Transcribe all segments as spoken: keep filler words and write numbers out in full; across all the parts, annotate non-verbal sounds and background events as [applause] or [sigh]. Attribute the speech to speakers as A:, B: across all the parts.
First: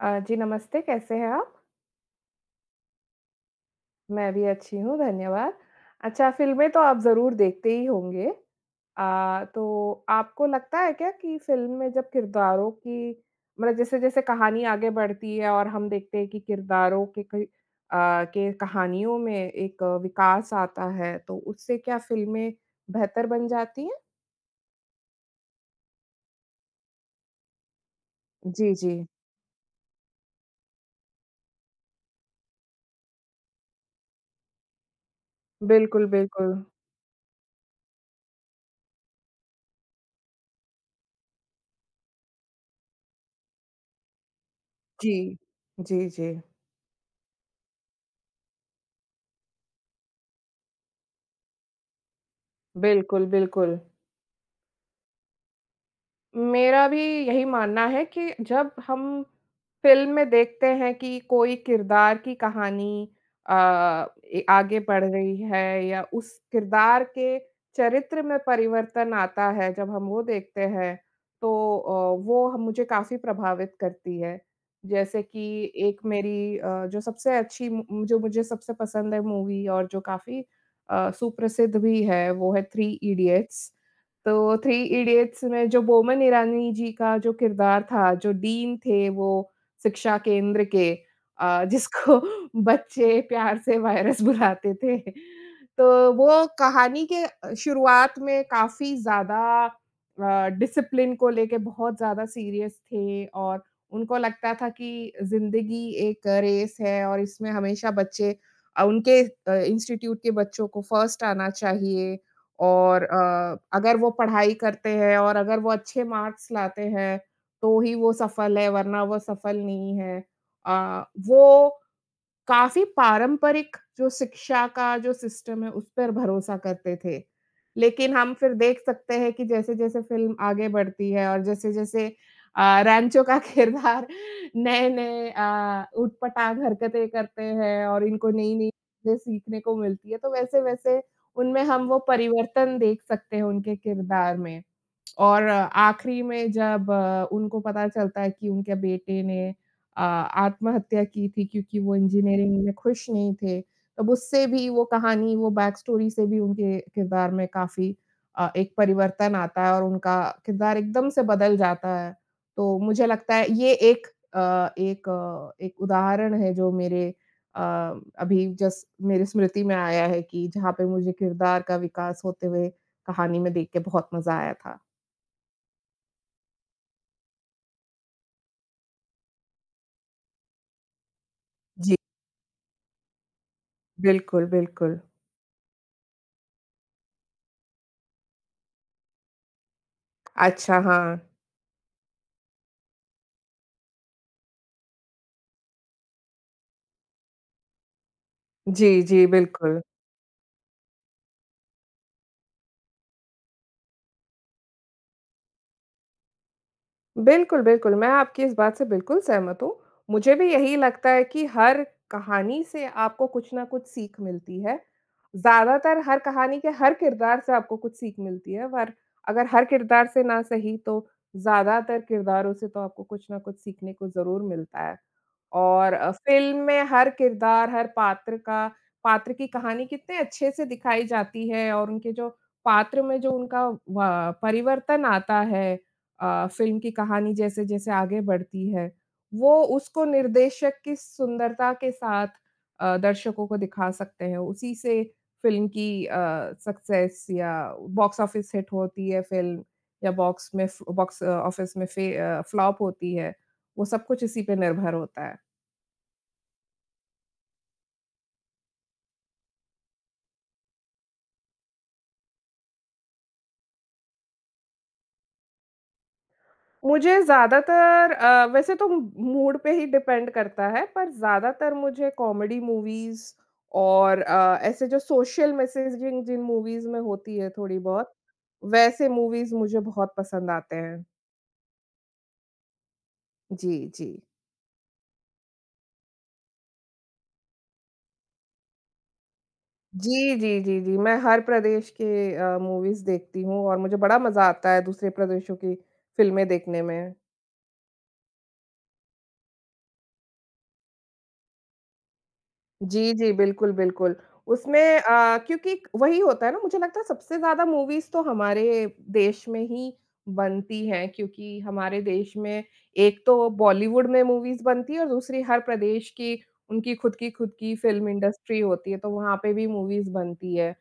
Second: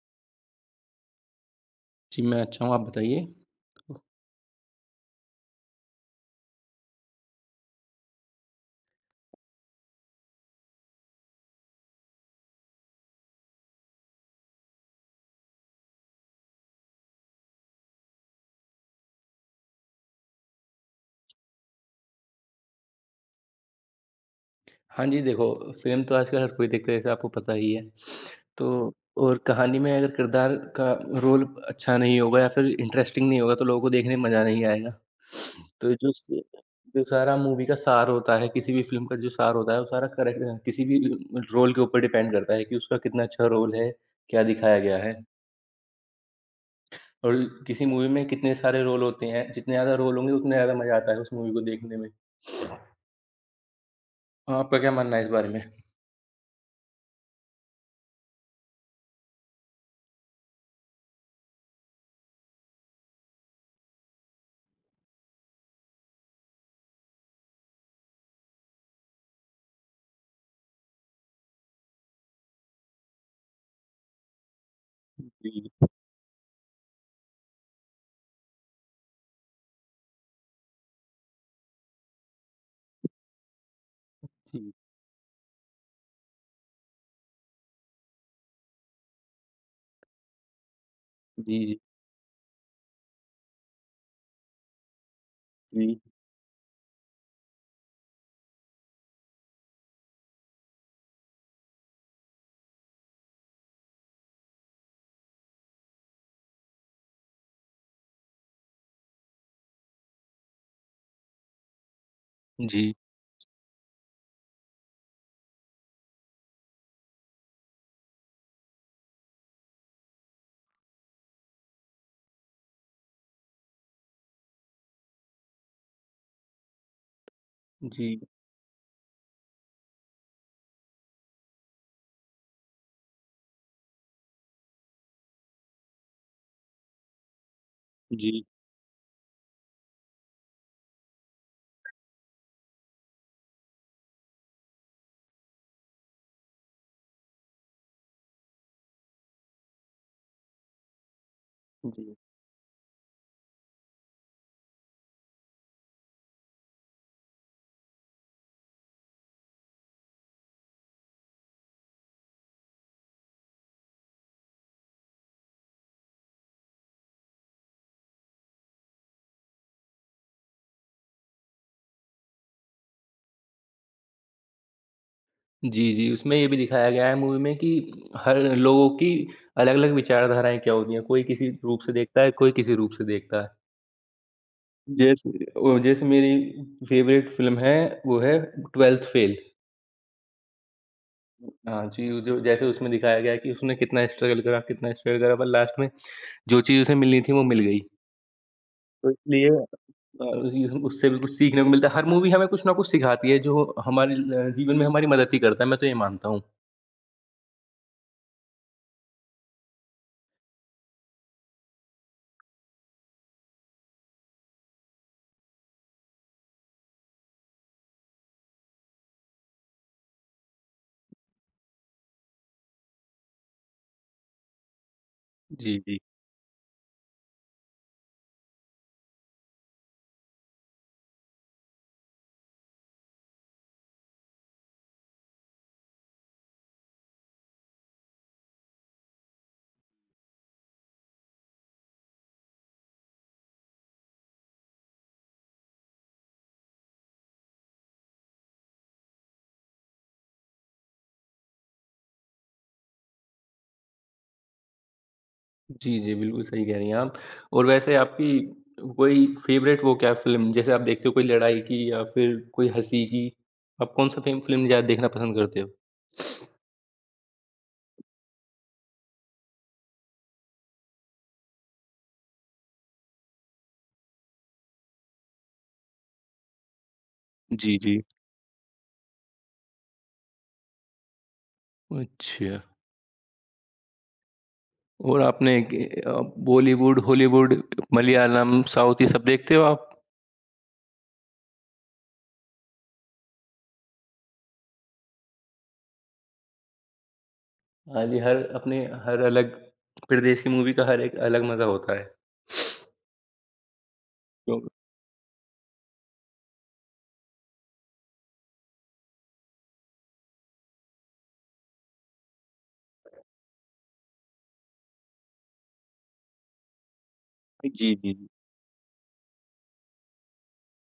A: अ, जी नमस्ते, कैसे हैं आप?
B: जी, मैं अच्छा हूँ, आप बताइए?
A: मैं भी अच्छी हूँ, धन्यवाद। अच्छा, फ़िल्में तो आप ज़रूर देखते ही होंगे अ, तो आपको लगता है क्या कि फ़िल्म में जब किरदारों की मतलब जैसे-जैसे कहानी आगे बढ़ती है और हम देखते हैं कि किरदारों के कई अ, के कहानियों में एक विकास आता है, तो उससे क्या फ़िल्में, बेहतर बन जाती हैं?
B: हाँ जी, देखो, फ़िल्म तो आजकल हर कोई देखता है जैसे आपको पता ही है। [sniffs]
A: जी,
B: तो
A: जी।
B: और कहानी में अगर किरदार का रोल अच्छा नहीं होगा या फिर इंटरेस्टिंग नहीं होगा, तो लोगों को देखने में मज़ा नहीं आएगा। [sniffs] तो ये
A: बिल्कुल,
B: जो स
A: बिल्कुल।
B: जो सारा मूवी का सार होता है, किसी भी फ़िल्म का जो सार होता है, वो सारा करेक अ, किसी भी उ अ, रोल के ऊपर डिपेंड करता है कि उसका कितना अच्छा रोल है, क्या दिखाया गया है?
A: जी। जी, जी।
B: और ल किसी मूवी में कितने सारे रोल होते हैं, जितने ज़्यादा रोल होंगे उतना ज़्यादा मज़ा आता है उस मूवी को देखने में। [sniffs]
A: बिल्कुल, बिल्कुल।
B: आपका क्या मानना है इस बारे में?
A: मेरा भी यही मानना है कि, जब हम फ़िल्म में देखते हैं कि कोई किरदार की कहानी अ, ए आगे बढ़ रही है या उस किरदार के चरित्र में परिवर्तन आता है जब हम वो देखते हैं, तो अ, वो ह मुझे काफ़ी प्रभावित करती है। जैसे
B: जी।
A: कि, एक मेरी अ, जो सबसे अच्छी मु जो मुझे सबसे पसंद है मूवी और जो काफ़ी अ, सुप्रसिद्ध भी है, वो है "थ्री इडियट्स।" तो
B: जी।
A: थ्री इडियट्स में जो बोमन इरानी जी का जो किरदार था, जो डीन थे वो शिक्षा केंद्र के
B: जी,
A: अ,
B: जी।
A: जिसको बच्चे प्यार से वायरस बुलाते थे।
B: जी।
A: तो वो कहानी के अ, शुरुआत में काफ़ी ज़्यादा अ, डिसिप्लिन को लेके बहुत ज़्यादा सीरियस थे और उनको लगता था कि, ज़िंदगी एक रेस है और इसमें हमेशा बच्चे अ, उनके इंस्टीट्यूट के बच्चों को फर्स्ट आना चाहिए।
B: जी।
A: और अ, अगर वो पढ़ाई करते हैं और अगर वो अच्छे मार्क्स लाते हैं, तो ही वो सफल है वरना वो सफल नहीं है। अ, वो काफ़ी पारंपरिक जो शिक्षा का जो सिस्टम है उस पर भरोसा करते थे, लेकिन
B: जी।
A: हम फिर देख सकते हैं कि जैसे-जैसे फ़िल्म आगे बढ़ती है और जैसे-जैसे अ, रैनचो का किरदार नए-नए अ, उट-पटाँग हरकतें करते हैं और इनको
B: जी।
A: नई-नई चीजें सीखने को मिलती है, तो वैसे-वैसे उनमें हम वो परिवर्तन देख सकते हैं उनके किरदार में। और आख़िरी में जब अ, उनको पता चलता है कि उनके बेटे ने अ, आत्महत्या की थी क्योंकि वो
B: जी।
A: इंजीनियरिंग में खुश नहीं थे, तो उससे भी वो कहानी वो बैक स्टोरी से भी उनके किरदार में काफ़ी अ, एक परिवर्तन आता है और उनका किरदार एकदम से बदल जाता है। तो मुझे लगता है ये एक अ, एक अ, एक उदाहरण है जो मेरे अ, अभी जस्ट मेरे स्मृति में आया है कि जहाँ पे मुझे किरदार का विकास होते हुए, कहानी में देख के बहुत मज़ा आया था।
B: जी, जी। उसमें ये भी दिखाया गया है मूवी में कि हर लोगों की अलग-अलग विचारधाराएँ क्या होती हैं, कोई किसी रूप से
A: जी।
B: देखता है, कोई किसी रूप से देखता है।
A: बिल्कुल, बिल्कुल।
B: जैसे ओ जैसे मेरी फेवरेट फिल्म है वो है, ट्वेल्थ फेल।
A: अच्छा, हाँ।
B: हाँ जी, उ जो जैसे उसमें दिखाया गया है कि उसने कितना स्ट्रगल करा कितना स्ट्रगल करा पर लास्ट में, जो चीज़ उसे मिलनी थी वो मिल गई।
A: जी,
B: तो
A: जी,
B: इसलिए
A: बिल्कुल।
B: अ, हु हु उससे भी कुछ सीखने को मिलता है, हर मूवी हमें कुछ ना कुछ सिखाती है जो हमारे ल जीवन में हमारे मदद ही करता है। मैं तो ये मानता हूँ।
A: बिल्कुल, बिल्कुल, मैं आपकी इस बात से बिल्कुल सहमत हूँ, मुझे भी यही लगता है कि हर कहानी से आपको कुछ ना कुछ सीख मिलती है। ज़्यादातर हर कहानी के हर किरदार से आपको कुछ सीख मिलती है और अगर हर किरदार से न सही तो ज़्यादातर किरदारों से तो आपको कुछ न कुछ सीखने को ज़रूर मिलता है। और
B: जी।
A: अ, फ़िल्म में हर किरदार, हर पात्र का पात्र की कहानी कितने अच्छे से दिखाई जाती है और उनके जो पात्र में जो उनका व परिवर्तन आता है। अ, फ़िल्म की कहानी जैसे-जैसे आगे बढ़ती है, वो उसको निर्देशक की सुंदरता के साथ अ, दर्शकों को दिखा सकते हैं उसी से, फ़िल्म की अ, सक्सेस या बॉक्स ऑफिस हिट होती है फ़िल्म, या बॉक्स में बॉक्स ऑफिस में फे अ, फ्लॉप होती है, वो सब कुछ इसी पे निर्भर होता है।
B: जी, जी, बिल्कुल सही कह रही हैं आप और वैसे आपकी कोई फेवरेट वो क्या फ़िल्म जैसे आप देखते हो कोई लड़ाई की या फिर कोई हँसी की? आप कौन-सा फ़िल्म फ़िल्म ज़्यादा देखना पसंद करते हो? [sniffs]
A: मुझे ज़्यादातर अ, वैसे तो मूड पे ही डिपेंड करता है पर ज़्यादातर मुझे कॉमेडी मूवीज़ और अ, ऐसे जो सोशल मेसेजिंग जिन मूवीज़ में होती है
B: जी,
A: थोड़ी
B: जी।
A: बहुत, वैसे मूवीज़ मुझे बहुत पसंद आती हैं।
B: अच्छा।
A: जी, जी।
B: और आपने ग अ, बॉलीवुड, हॉलीवुड, मलयालम, साउथ ये सब देखते हो आप?
A: जी, जी, जी, जी। मैं हर प्रदेश के अ, मूवीज़ देखती हूँ और मुझे बड़ा मज़ा आता है दूसरे प्रदेशों की फ़िल्में देखने में।
B: हाँ जी, हर अपने हर अलग प्रदेश की मूवी का हर एक अलग मज़ा होता है। [sniffs]
A: जी, जी, बिल्कुल, बिल्कुल,
B: [unintelligible]
A: उसमें अ, क्योंकि वही होता है ना, मुझे लगता है सबसे ज़्यादा मूवीज़ तो हमारे देश में ही बनती हैं, क्योंकि हमारे देश में एक तो बॉलीवुड में मूवीज़ बनती है और दूसरी हर प्रदेश की उनकी खुद की खुद
B: अ,
A: की
B: जी,
A: फ़िल्म
B: जी, जी।
A: इंडस्ट्री होती है, तो वहाँ पे भी मूवीज़ बनती है।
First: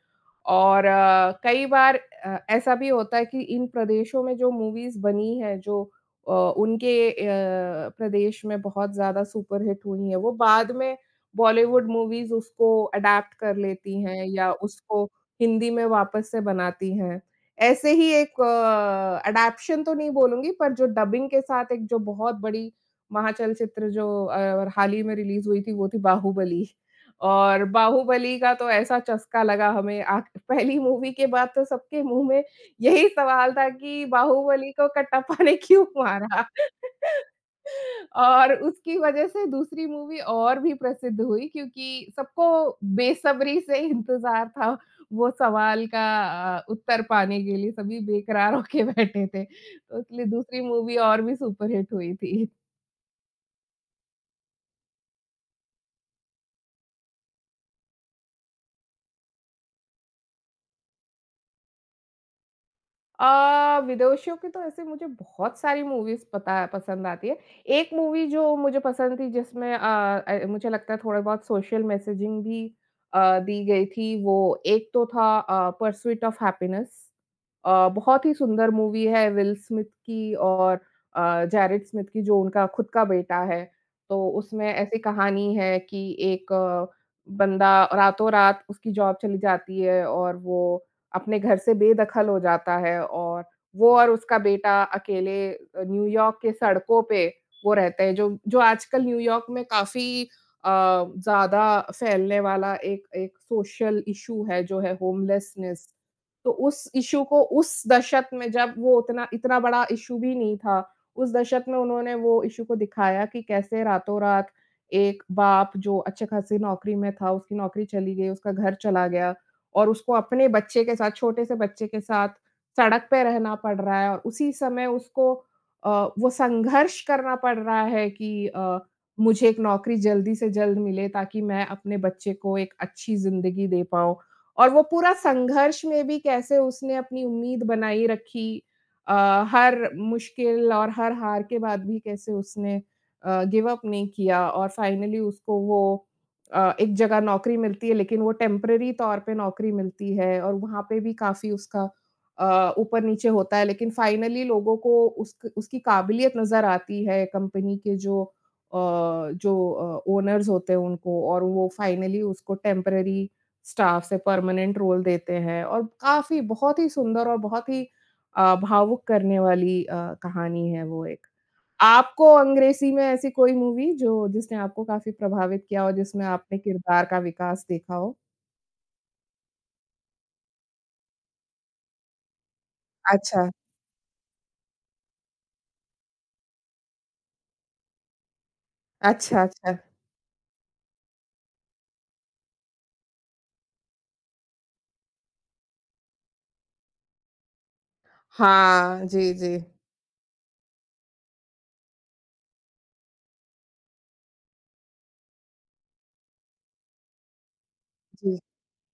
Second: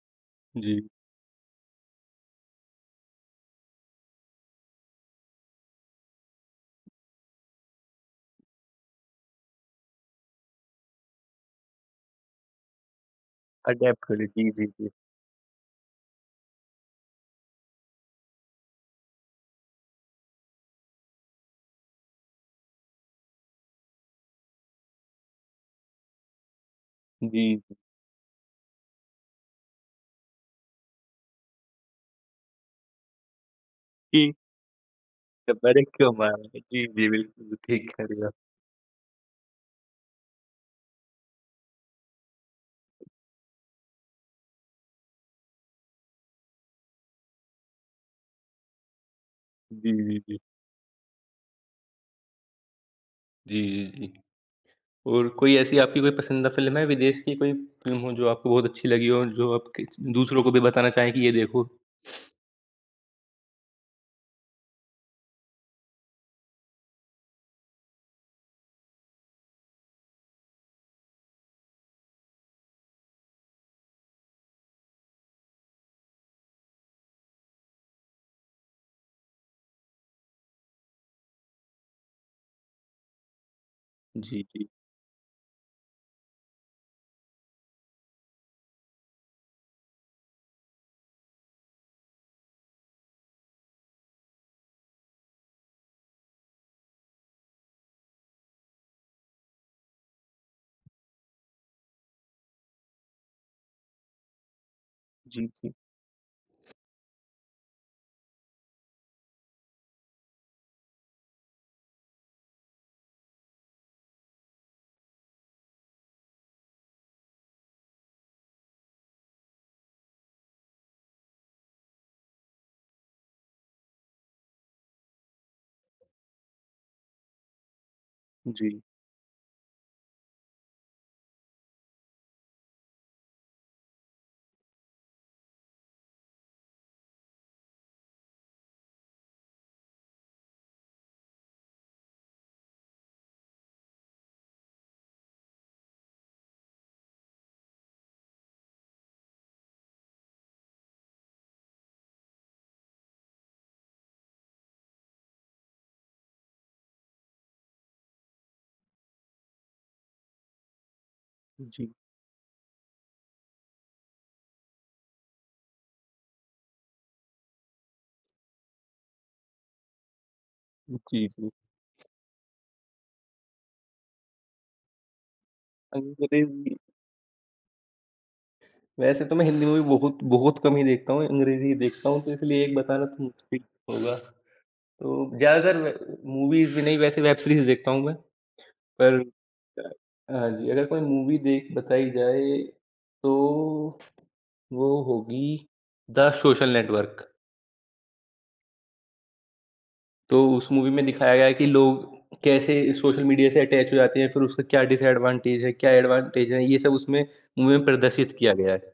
A: और
B: जी।
A: अ, कई बार अ, ऐसा भी होता है कि इन प्रदेशों में जो मूवीज़ बनी हैं जो अ, उनके अ, प्रदेश में बहुत ज़्यादा सुपरहिट हुई है वो बाद में बॉलीवुड मूवीज़ उसको एडैप्ट कर लेती
B: अडैप्ट करें।
A: हैं
B: जी,
A: या
B: जी, जी।
A: उसको हिंदी में वापस से बनाती हैं। ऐसे ही एक अ, एडॉप्शन तो नहीं बोलूँगी पर जो डबिंग के साथ एक जो बहुत बड़ी महाचल्चित्र जो अ, और हाल ही में रिलीज़ हुई थी वो थी बाहुबली।
B: जी।
A: और बाहुबली का तो ऐसा चस्का लगा हमें आख़िर पहली मूवी के बाद तो सबके मुँह में यही सवाल था कि
B: जी।
A: बाहुबली को कट्टाप्पा ने
B: सब बड़े
A: क्यों
B: क्यों
A: मारा?
B: मान रहे हैं? जी, जी,
A: [laughs]
B: बिल्कुल ठीक कह रही हो आप।
A: और उसकी वज़ह से दूसरी मूवी और भी प्रसिद्ध हुई क्योंकि सबको बेसब्री से इंतज़ार था वो सवाल का अ, उत्तर पाने के लिए सभी बेकरार होके बैठे थे।
B: जी,
A: तो
B: जी,
A: इसलिए
B: जी।
A: दूसरी मूवी और भी सुपर हिट हुई थी।
B: जी, जी, जी। और कोई ऐसी आपकी कोई पसंदीदा फ़िल्म है विदेश की कोई फ़िल्म हो जो आपको बहुत अच्छी लगी हो जो आपके दूसरों को भी बताना चाहें कि ये देखो?
A: अ, विदोषियों की तो ऐसे मुझे बहुत सारी मूवीज़ पता है पसंद आती है, एक मूवी जो मुझे पसंद थी जिसमें अ अ, मुझे लगता है थोड़े बहुत सोशल मेसेजिंग भी अ, दी गई थी, वो एक तो था अ, पर्स्यूट ऑफ हैप्पीनेस। अ, बहुत ही सुंदर मूवी है विल स्मिथ की और अ, जैरिट स्मिथ की जो उनका खुद का बेटा है। तो
B: जी, जी।
A: उसमें ऐसी कहानी है कि एक अ, बंदा रातों-रात उसकी जॉब चली जाती है और वो अपने घर से बेदखल हो जाता है और वो और उसका बेटा अकेले अ, न्यू यॉर्क के सड़कों पे, वो रहते हैं जो जो आजकल न्यू यॉर्क में काफ़ी अ, ज़्यादा फैलने वाला एक एक सोशल इश्यू है जो है
B: जी, जी।
A: होमलेसनेस, तो उस इश्यू को उस दशक में जब वो उतना इतना बड़ा इश्यू भी नहीं था, उस दशक में उन्होंने वो इश्यू को दिखाया कि कैसे रातों-रात एक बाप जो अच्छे-खासे नौकरी में था उसकी नौकरी चली गई उसका घर चला गया और उसको अपने बच्चे के साथ, छोटे से बच्चे के साथ सड़क पे रहना पड़ रहा है और उसी समय उसको अ, वो संघर्ष करना पड़ रहा है कि अ,
B: जी।
A: मुझे एक नौकरी जल्दी से जल्द मिले, ताकि मैं अपने बच्चे को एक अच्छी ज़िंदगी दे पाऊँ। और वो पूरा संघर्ष में भी कैसे उसने अपनी उम्मीद बनाई रखी अ, हर मुश्किल और हर हार के बाद भी कैसे उसने अ, गिव अप नहीं किया और फाइनली उसको वो अ, एक जगह नौकरी मिलती है, लेकिन वो टेम्पररी तौर पे नौकरी मिलती है और वहाँ पे भी काफ़ी उसका अ, ऊपर-नीचे होता है लेकिन फाइनली लोगों को उसक उसकी काबिलियत नज़र आती है कंपनी के जो अ, जो अ, ओनर्स होते हैं उनको और वो
B: जी।
A: फाइनली उसको टेम्पररी स्टाफ़ से परमानेंट रोल देते हैं और काफ़ी बहुत ही सुंदर और बहुत ही अ, भावुक करने वाली अ, कहानी है वो
B: जी,
A: एक।
B: जी।
A: आपको अंग्रेज़ी में ऐसी कोई मूवी जो जिसने आपको काफ़ी प्रभावित किया और जिसमें आपने
B: अंग्रेज़ी
A: किरदार का विकास देखा हो?
B: वैसे तो मैं हिंदी मूवी बहुत, बहुत कम ही देखता हूँ, अंग्रेजी ही देखता हूँ, तो इसलिए एक बताना तो
A: अच्छा।
B: मुश्किल होगा। तो ज़्यादातर मैं मूवीज़ भी नहीं, वैसे वेब सीरीज़ देखता हूँ मैं। पर
A: अच्छा, अच्छा।
B: अ, हाँ जी, अगर कोई मूवी देख बताई जाए, तो वो होगी द सोशल नेटवर्क।
A: हाँ, जी, जी।
B: तो उस मूवी में दिखाया गया है कि लोग कैसे सोशल मीडिया से अटैच हो जाते हैं, फिर उसका क्या डिसएडवांटेज है, क्या एडवांटेज है, ये सब उसमें मूवी में प्रदर्शित
A: जी।
B: किया गया है।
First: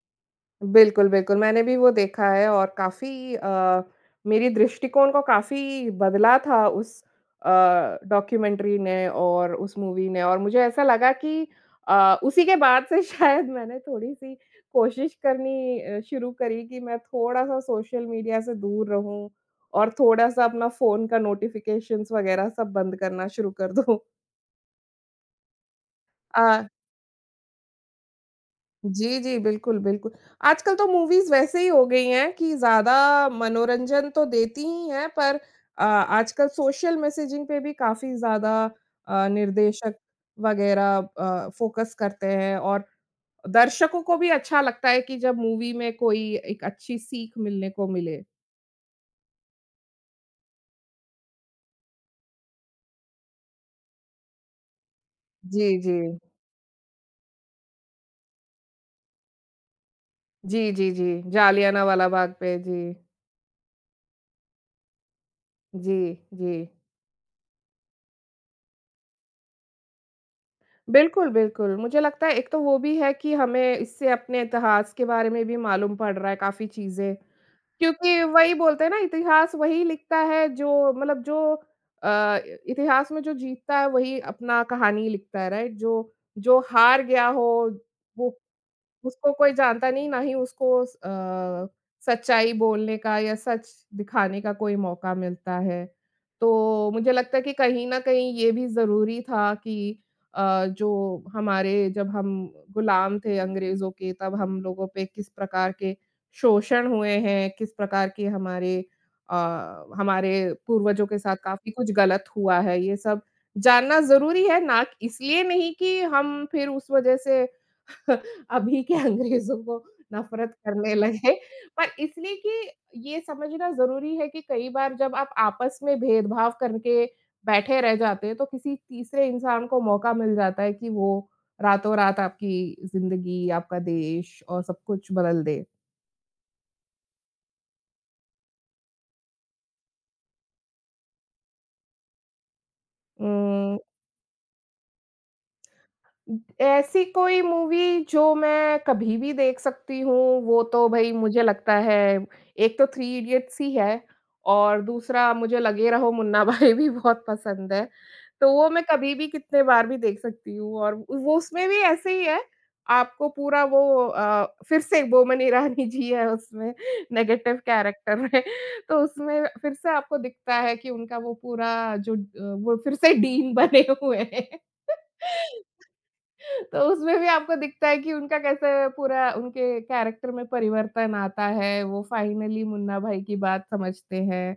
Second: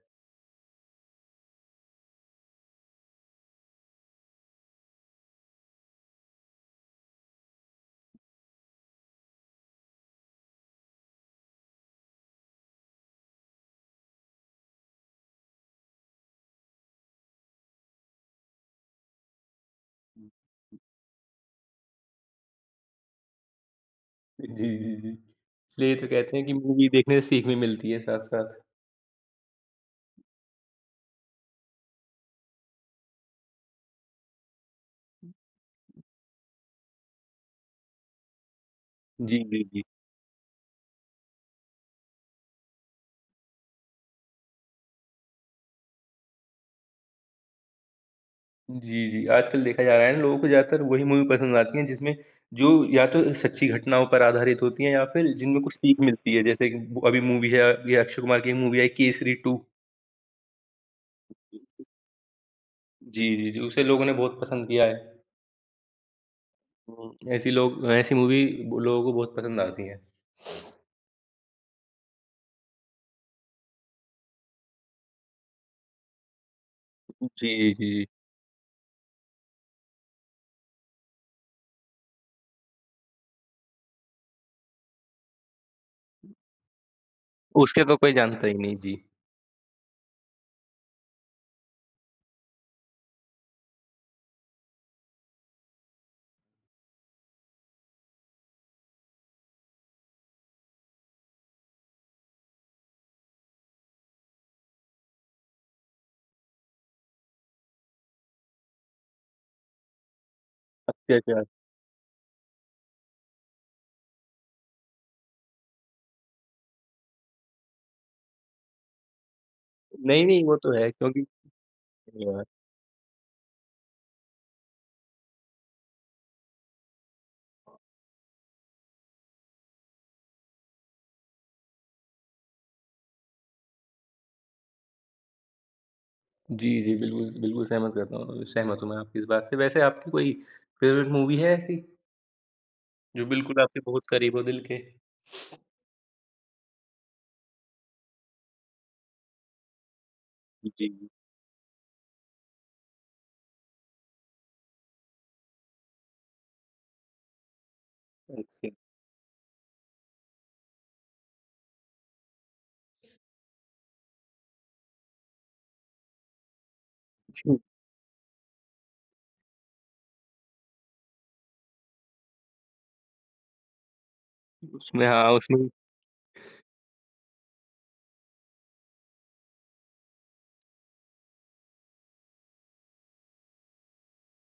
A: बिल्कुल, बिल्कुल। मैंने भी वो देखा है और काफ़ी अ, मेरी दृष्टिकोण को काफ़ी बदला था उस अ, डॉक्यूमेंट्री ने और उस मूवी ने। और मुझे ऐसा लगा कि अ, उसी के बाद से शायद मैंने थोड़ी-सी कोशिश करनी अ, शुरू करी कि मैं थोड़ा-सा सोशल मीडिया से दूर रहूँ, और थोड़ा-सा अपना फ़ोन का नोटिफ़िकेशंस वगैरह सब बंद करना शुरू कर दूँ।
B: इ जी, जी, जी। इसलिए तो कहते हैं कि
A: अ
B: मूवी देखने से सीख भी मिलती है साथ-साथ।
A: जी, जी, बिल्कुल, बिल्कुल। आजकल तो मूवीज़ वैसे ही हो गई हैं कि ज़्यादा मनोरंजन तो देती ही हैं पर अ, आजकल सोशल मेसेजिंग पे भी काफ़ी ज़्यादा अ,
B: जी, जी, जी।
A: निर्देशक वगैरह अ, फ़ोकस करते हैं, और दर्शकों को भी अच्छा लगता है कि जब मूवी में कोई एक अच्छी सीख मिलने को मिले।
B: जी, जी, आजकल देखा जा रहा है ना लोगों को ज़्यादातर वही मूवी पसंद आती है जिसमें जो या तो उन सच्ची घटनाओं पर आधारित होती है या फिर जिनमें कुछ
A: जी,
B: सीख
A: जी।
B: मिलती है, जैसे कि एक ब अभी मूवी है अ, अभी अक्षय कुमार की मूवी आई केसरी टू।
A: जी, जी, जी। जालियानवाला बाग पे। जी।
B: जी, जी, जी। जो उसे लोगों ने बहुत पसंद किया है।
A: जी, जी।
B: हुँ। ऐसी लोग ऐसी मूवी लोगों को बहुत पसंद आती है। [sniffs]
A: बिल्कुल, बिल्कुल, मुझे लगता है एक तो वो भी है कि हमें इससे अपने इतिहास के बारे में भी मालूम पड़ रहा है काफ़ी चीज़ें,
B: जी, जी।
A: क्योंकि वही बोलते हैं ना, इतिहास वही लिखता है जो मतलब जो अ, इतिहास में जो जीतता है वही अपना कहानी लिखता है, राइट? जो जो हार गया हो,
B: उसके तो कोई
A: वो,
B: जानता ही नहीं। जी।
A: उसको कोई जानता नहीं ना ही उसको अ, सच्चाई बोलने का या सच दिखाने का कोई मौका मिलता है, तो मुझे लगता है कि कहीं न कहीं ये भी ज़रूरी था कि अ, जो हमारे जब हम गुलाम थे अंग्रेजों के तब हम लोगों पे किस प्रकार के शोषण हुए हैं, किस प्रकार की हमारे अ, हमारे पूर्वजों के साथ
B: अत्याचार।
A: काफ़ी कुछ गलत हुआ है ये सब जानना ज़रूरी है ना क इसलिए नहीं कि हम फिर उस वज़ह से [chuckles] अभी के अंग्रेज़ों को
B: नहीं, नहीं
A: नफ़रत
B: वो तो है
A: करने
B: क्योंकि
A: लगे, पर
B: जी,
A: इसलिए
B: हाँ।
A: कि ये समझना ज़रूरी है कि कई बार जब आप आपस में भेदभाव करके बैठे रह जाते हैं तो किसी तीसरे इंसान को मौका मिल जाता है कि वो रातों-रात आपकी ज़िंदगी, आपका देश और सब कुछ बदल दे।
B: जी, जी, बिल्कुल, बिल्कुल, सहमत करता हूँ सहमत हूँ मैं आपकी इस बात से वैसे आपकी कोई फ़ेवरेट मूवी है ऐसी? जो बिल्कुल आपके
A: उ
B: बहुत करीब हो दिल के। [sniffs]
A: ऐसी कोई मूवी जो मैं कभी भी देख सकती हूँ, वो तो
B: जी।
A: भई मुझे लगता है, एक तो थ्री इडियट्स ही है, और दूसरा मुझे लगे रहो मुन्ना भाई भी बहुत पसंद है। तो
B: अच्छा।
A: वो मैं कभी भी कितने बार भी देख सकती हूँ और व वो उसमें भी ऐसे ही है, आपको पूरा वो अ, फिर से बोमन ईरानी जी है उसमें, नेगेटिव
B: [sneezes]
A: कैरेक्टर में। तो उसमें फिर से आपको दिखता है कि उनका वो पूरा जो ड अ, वो फिर से डीन बने हुए हैं। [laughs]
B: उसमें हाँ उसमें
A: तो उसमें भी आपको दिखता है कि उनका कैसे पूरा उनके कैरेक्टर में परिवर्तन आता है, वो फ़ाइनली मुन्ना भाई की बात समझते हैं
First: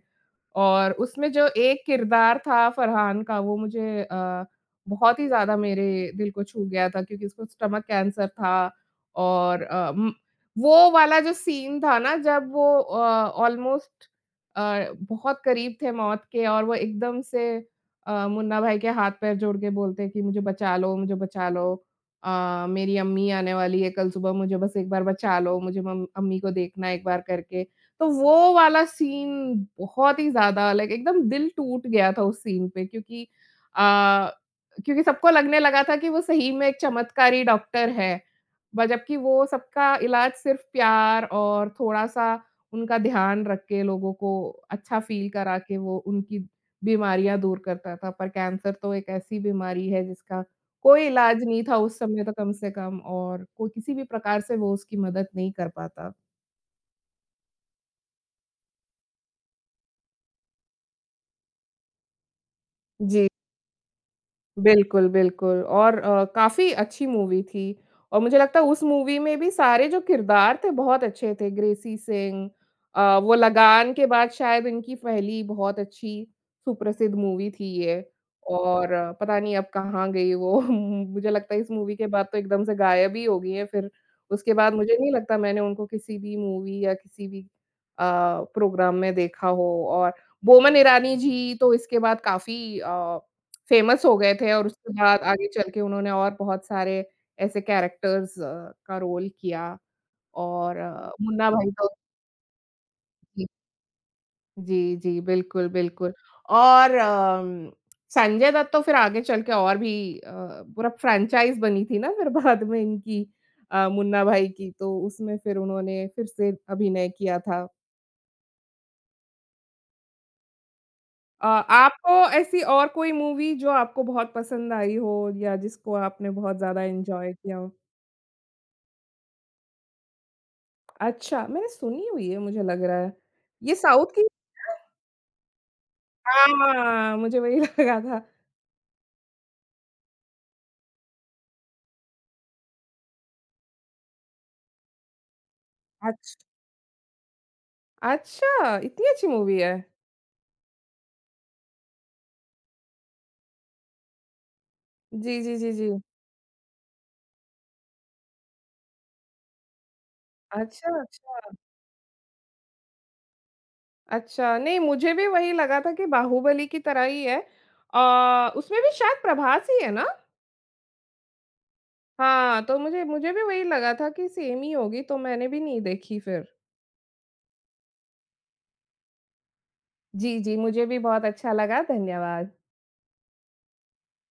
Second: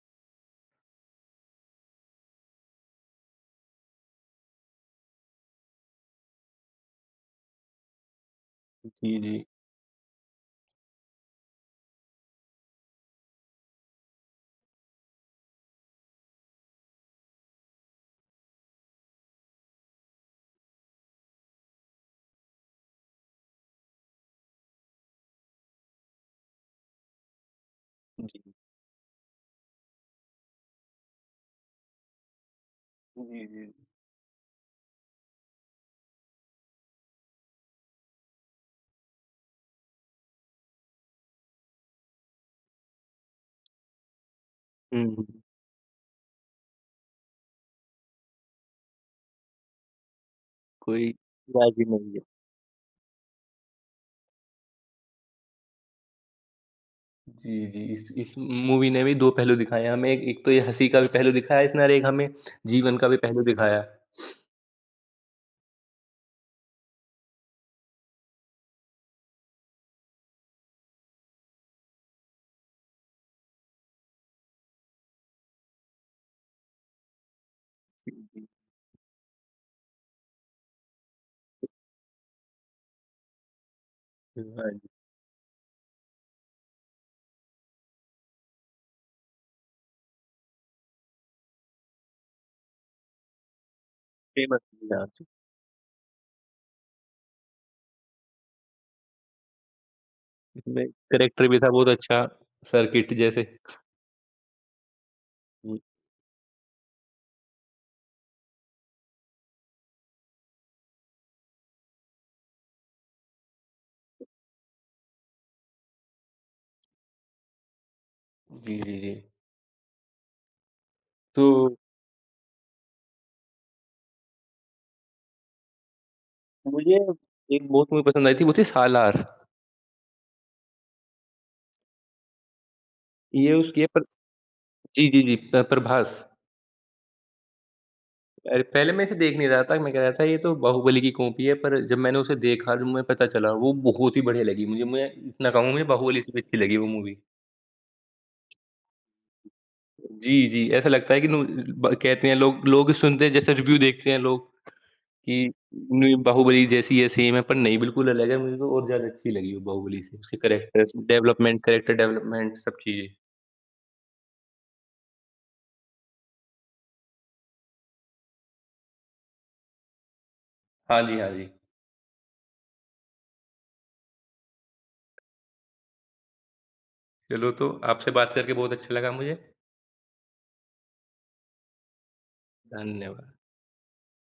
A: और उसमें जो एक किरदार था फ़रहान का वो मुझे अ, बहुत ही ज़्यादा मेरे दिल को छू गया था, क्योंकि उसको स्टमक कैंसर था
B: जी, जी।
A: और अ, म वो वाला जो सीन था ना जब वो अ, ऑलमोस्ट अ, बहुत करीब थे मौत के और वो एकदम से अ, मुन्ना भाई के हाथ-पैर जोड़ के बोलते हैं कि, "मुझे बचा लो मुझे बचा लो अ, मेरी अम्मी आने वाली है कल सुबह मुझे बस एक बार बचा लो, मुझे मम अम्मी को देखना एक बार करके।" तो
B: जी।
A: वो वाला सीन बहुत ही ज़्यादा लाइक एकदम दिल टूट गया था उस सीन पे क्योंकि
B: जी, जी।
A: अ, क्योंकि सबको लगने लगा था कि वो सही में एक चमत्कारी डॉक्टर है, ब जबकि वो सबका इलाज सिर्फ़ प्यार और थोड़ा-सा उनका ध्यान रख के लोगों को अच्छा
B: हुँ,
A: फील
B: हुँ।
A: करा के वो उनकी बीमारियाँ दूर करता था, पर कैंसर तो एक ऐसी बीमारी है जिसका कोई
B: कोई,
A: इलाज़ नहीं था
B: राजी
A: उस
B: नहीं है।
A: समय तक कम से कम और को किसी भी प्रकार से वो उसकी मदद नहीं कर पाता।
B: जी, जी। इस इस मूवी ने भी पहलू दिखाएँ हमें, एक तो ये हँसी का भी पहलू दिखाया है इसने और एक हमें जीवन का भी
A: जी।
B: पहलू दिखाया है। [sniffs]
A: बिल्कुल, बिल्कुल और अ, काफ़ी अच्छी मूवी थी। और मुझे लगता है उस मूवी में भी सारे जो किरदार थे बहुत अच्छे थे ग्रेसी सिंह अ, वो लगान के बाद शायद इनकी पहली बहुत अच्छी, सुप्रसिद्ध मूवी थी ये।
B: जी, जी।
A: और पता नहीं अब कहाँ गई वो मुझे लगता है इस मूवी के बाद तो एकदम से गायब ही हो गई हैं फिर, उसके
B: हाँ
A: बाद
B: जी।
A: मुझे नहीं लगता मैंने उनको किसी भी मूवी या किसी भी अ, प्रोग्राम में देखा हो और बोमन इरानी जी तो इसके बाद काफ़ी अ, फ़ेमस हो गए थे
B: कीमत
A: और उसके
B: हाँ
A: बाद
B: जी।
A: आगे चल के उन्होंने और बहुत सारे ऐसे कैरेक्टर्स अ, का रोल किया और
B: इसमें कैरेक्टर
A: मुन्ना
B: भी था
A: भाई
B: बहुत
A: तो
B: अच्छा, सर्किट
A: जी।
B: जैसे।
A: जी, जी, बिल्कुल,
B: हुँ।
A: बिल्कुल। और अम, संजय दत्त तो फिर आगे चल के और भी अ, पूरा फ्रैंचाइज़ बनी थी ना फिर बाद में इनकी अ, मुन्ना भाई की तो उसमें फिर उन्होंने फिर से अभिनय किया था।
B: जी, जी, जी।
A: अ,
B: तो
A: आपको ऐसी और कोई मूवी जो आपको बहुत पसंद आई हो या जिसको आपने बहुत ज़्यादा
B: मुझे एक
A: एन्जॉय किया हो?
B: बहुत सही मूवी पसंद आई थी, वो थी सालार।
A: अच्छा, मैंने सुनी हुई है मुझे लग रहा है,
B: ये
A: ये
B: उसकी है पर
A: साउथ की
B: जी, जी, जी। पर् प्रभास।
A: हाँ, म मुझे वही लगा था।
B: अरे, पहले मैं इसे देख नहीं रहा था मैं कह रहा था ये तो बाहुबली की कॉपी है पर जब मैंने उसे देखा, तो मुझे पता चला वो बहुत ही बढ़िया लगी मुझे मैं, इतना कहूँगा बाहुबली से
A: अच्छ
B: भी अच्छी लगी वो मूवी।
A: अच्छा, इतनी अच्छी मूवी है।
B: जी, जी, ऐसा लगता है कि ना लो ब कहते हैं लोग-लोग सुनते हैं जैसे रिव्यू देखते हैं लोग,
A: जी,
B: कि
A: जी, जी, जी।
B: नई बाहुबली जैसी है सेम है पर नहीं बिल्कुल अलग है मेरे को बहुत ज़्यादा अच्छी लगी वो बाहुबली से, उसकी
A: अच्छा,
B: कैरेक्टरस,
A: अच्छा।
B: डेवलपमेंट कैरेक्टर डेवलपमेंट सब चीज़ें।
A: अच्छा, नहीं मुझे भी वही लगा था कि बाहुबली की तरह ही है। अ, उसमें भी शायद प्रभास ही है ना?
B: हाँ जी, हाँ जी।
A: हाँ, तो मुझे मुझे भी वही लगा था कि सेम ही होगी तो मैंने भी नहीं देखी फिर।
B: चलो तो, आपसे बात करके बहुत अच्छा लगा, मुझे।
A: जी, जी। मुझे भी बहुत अच्छा लगा, धन्यवाद।
B: धन्यवाद।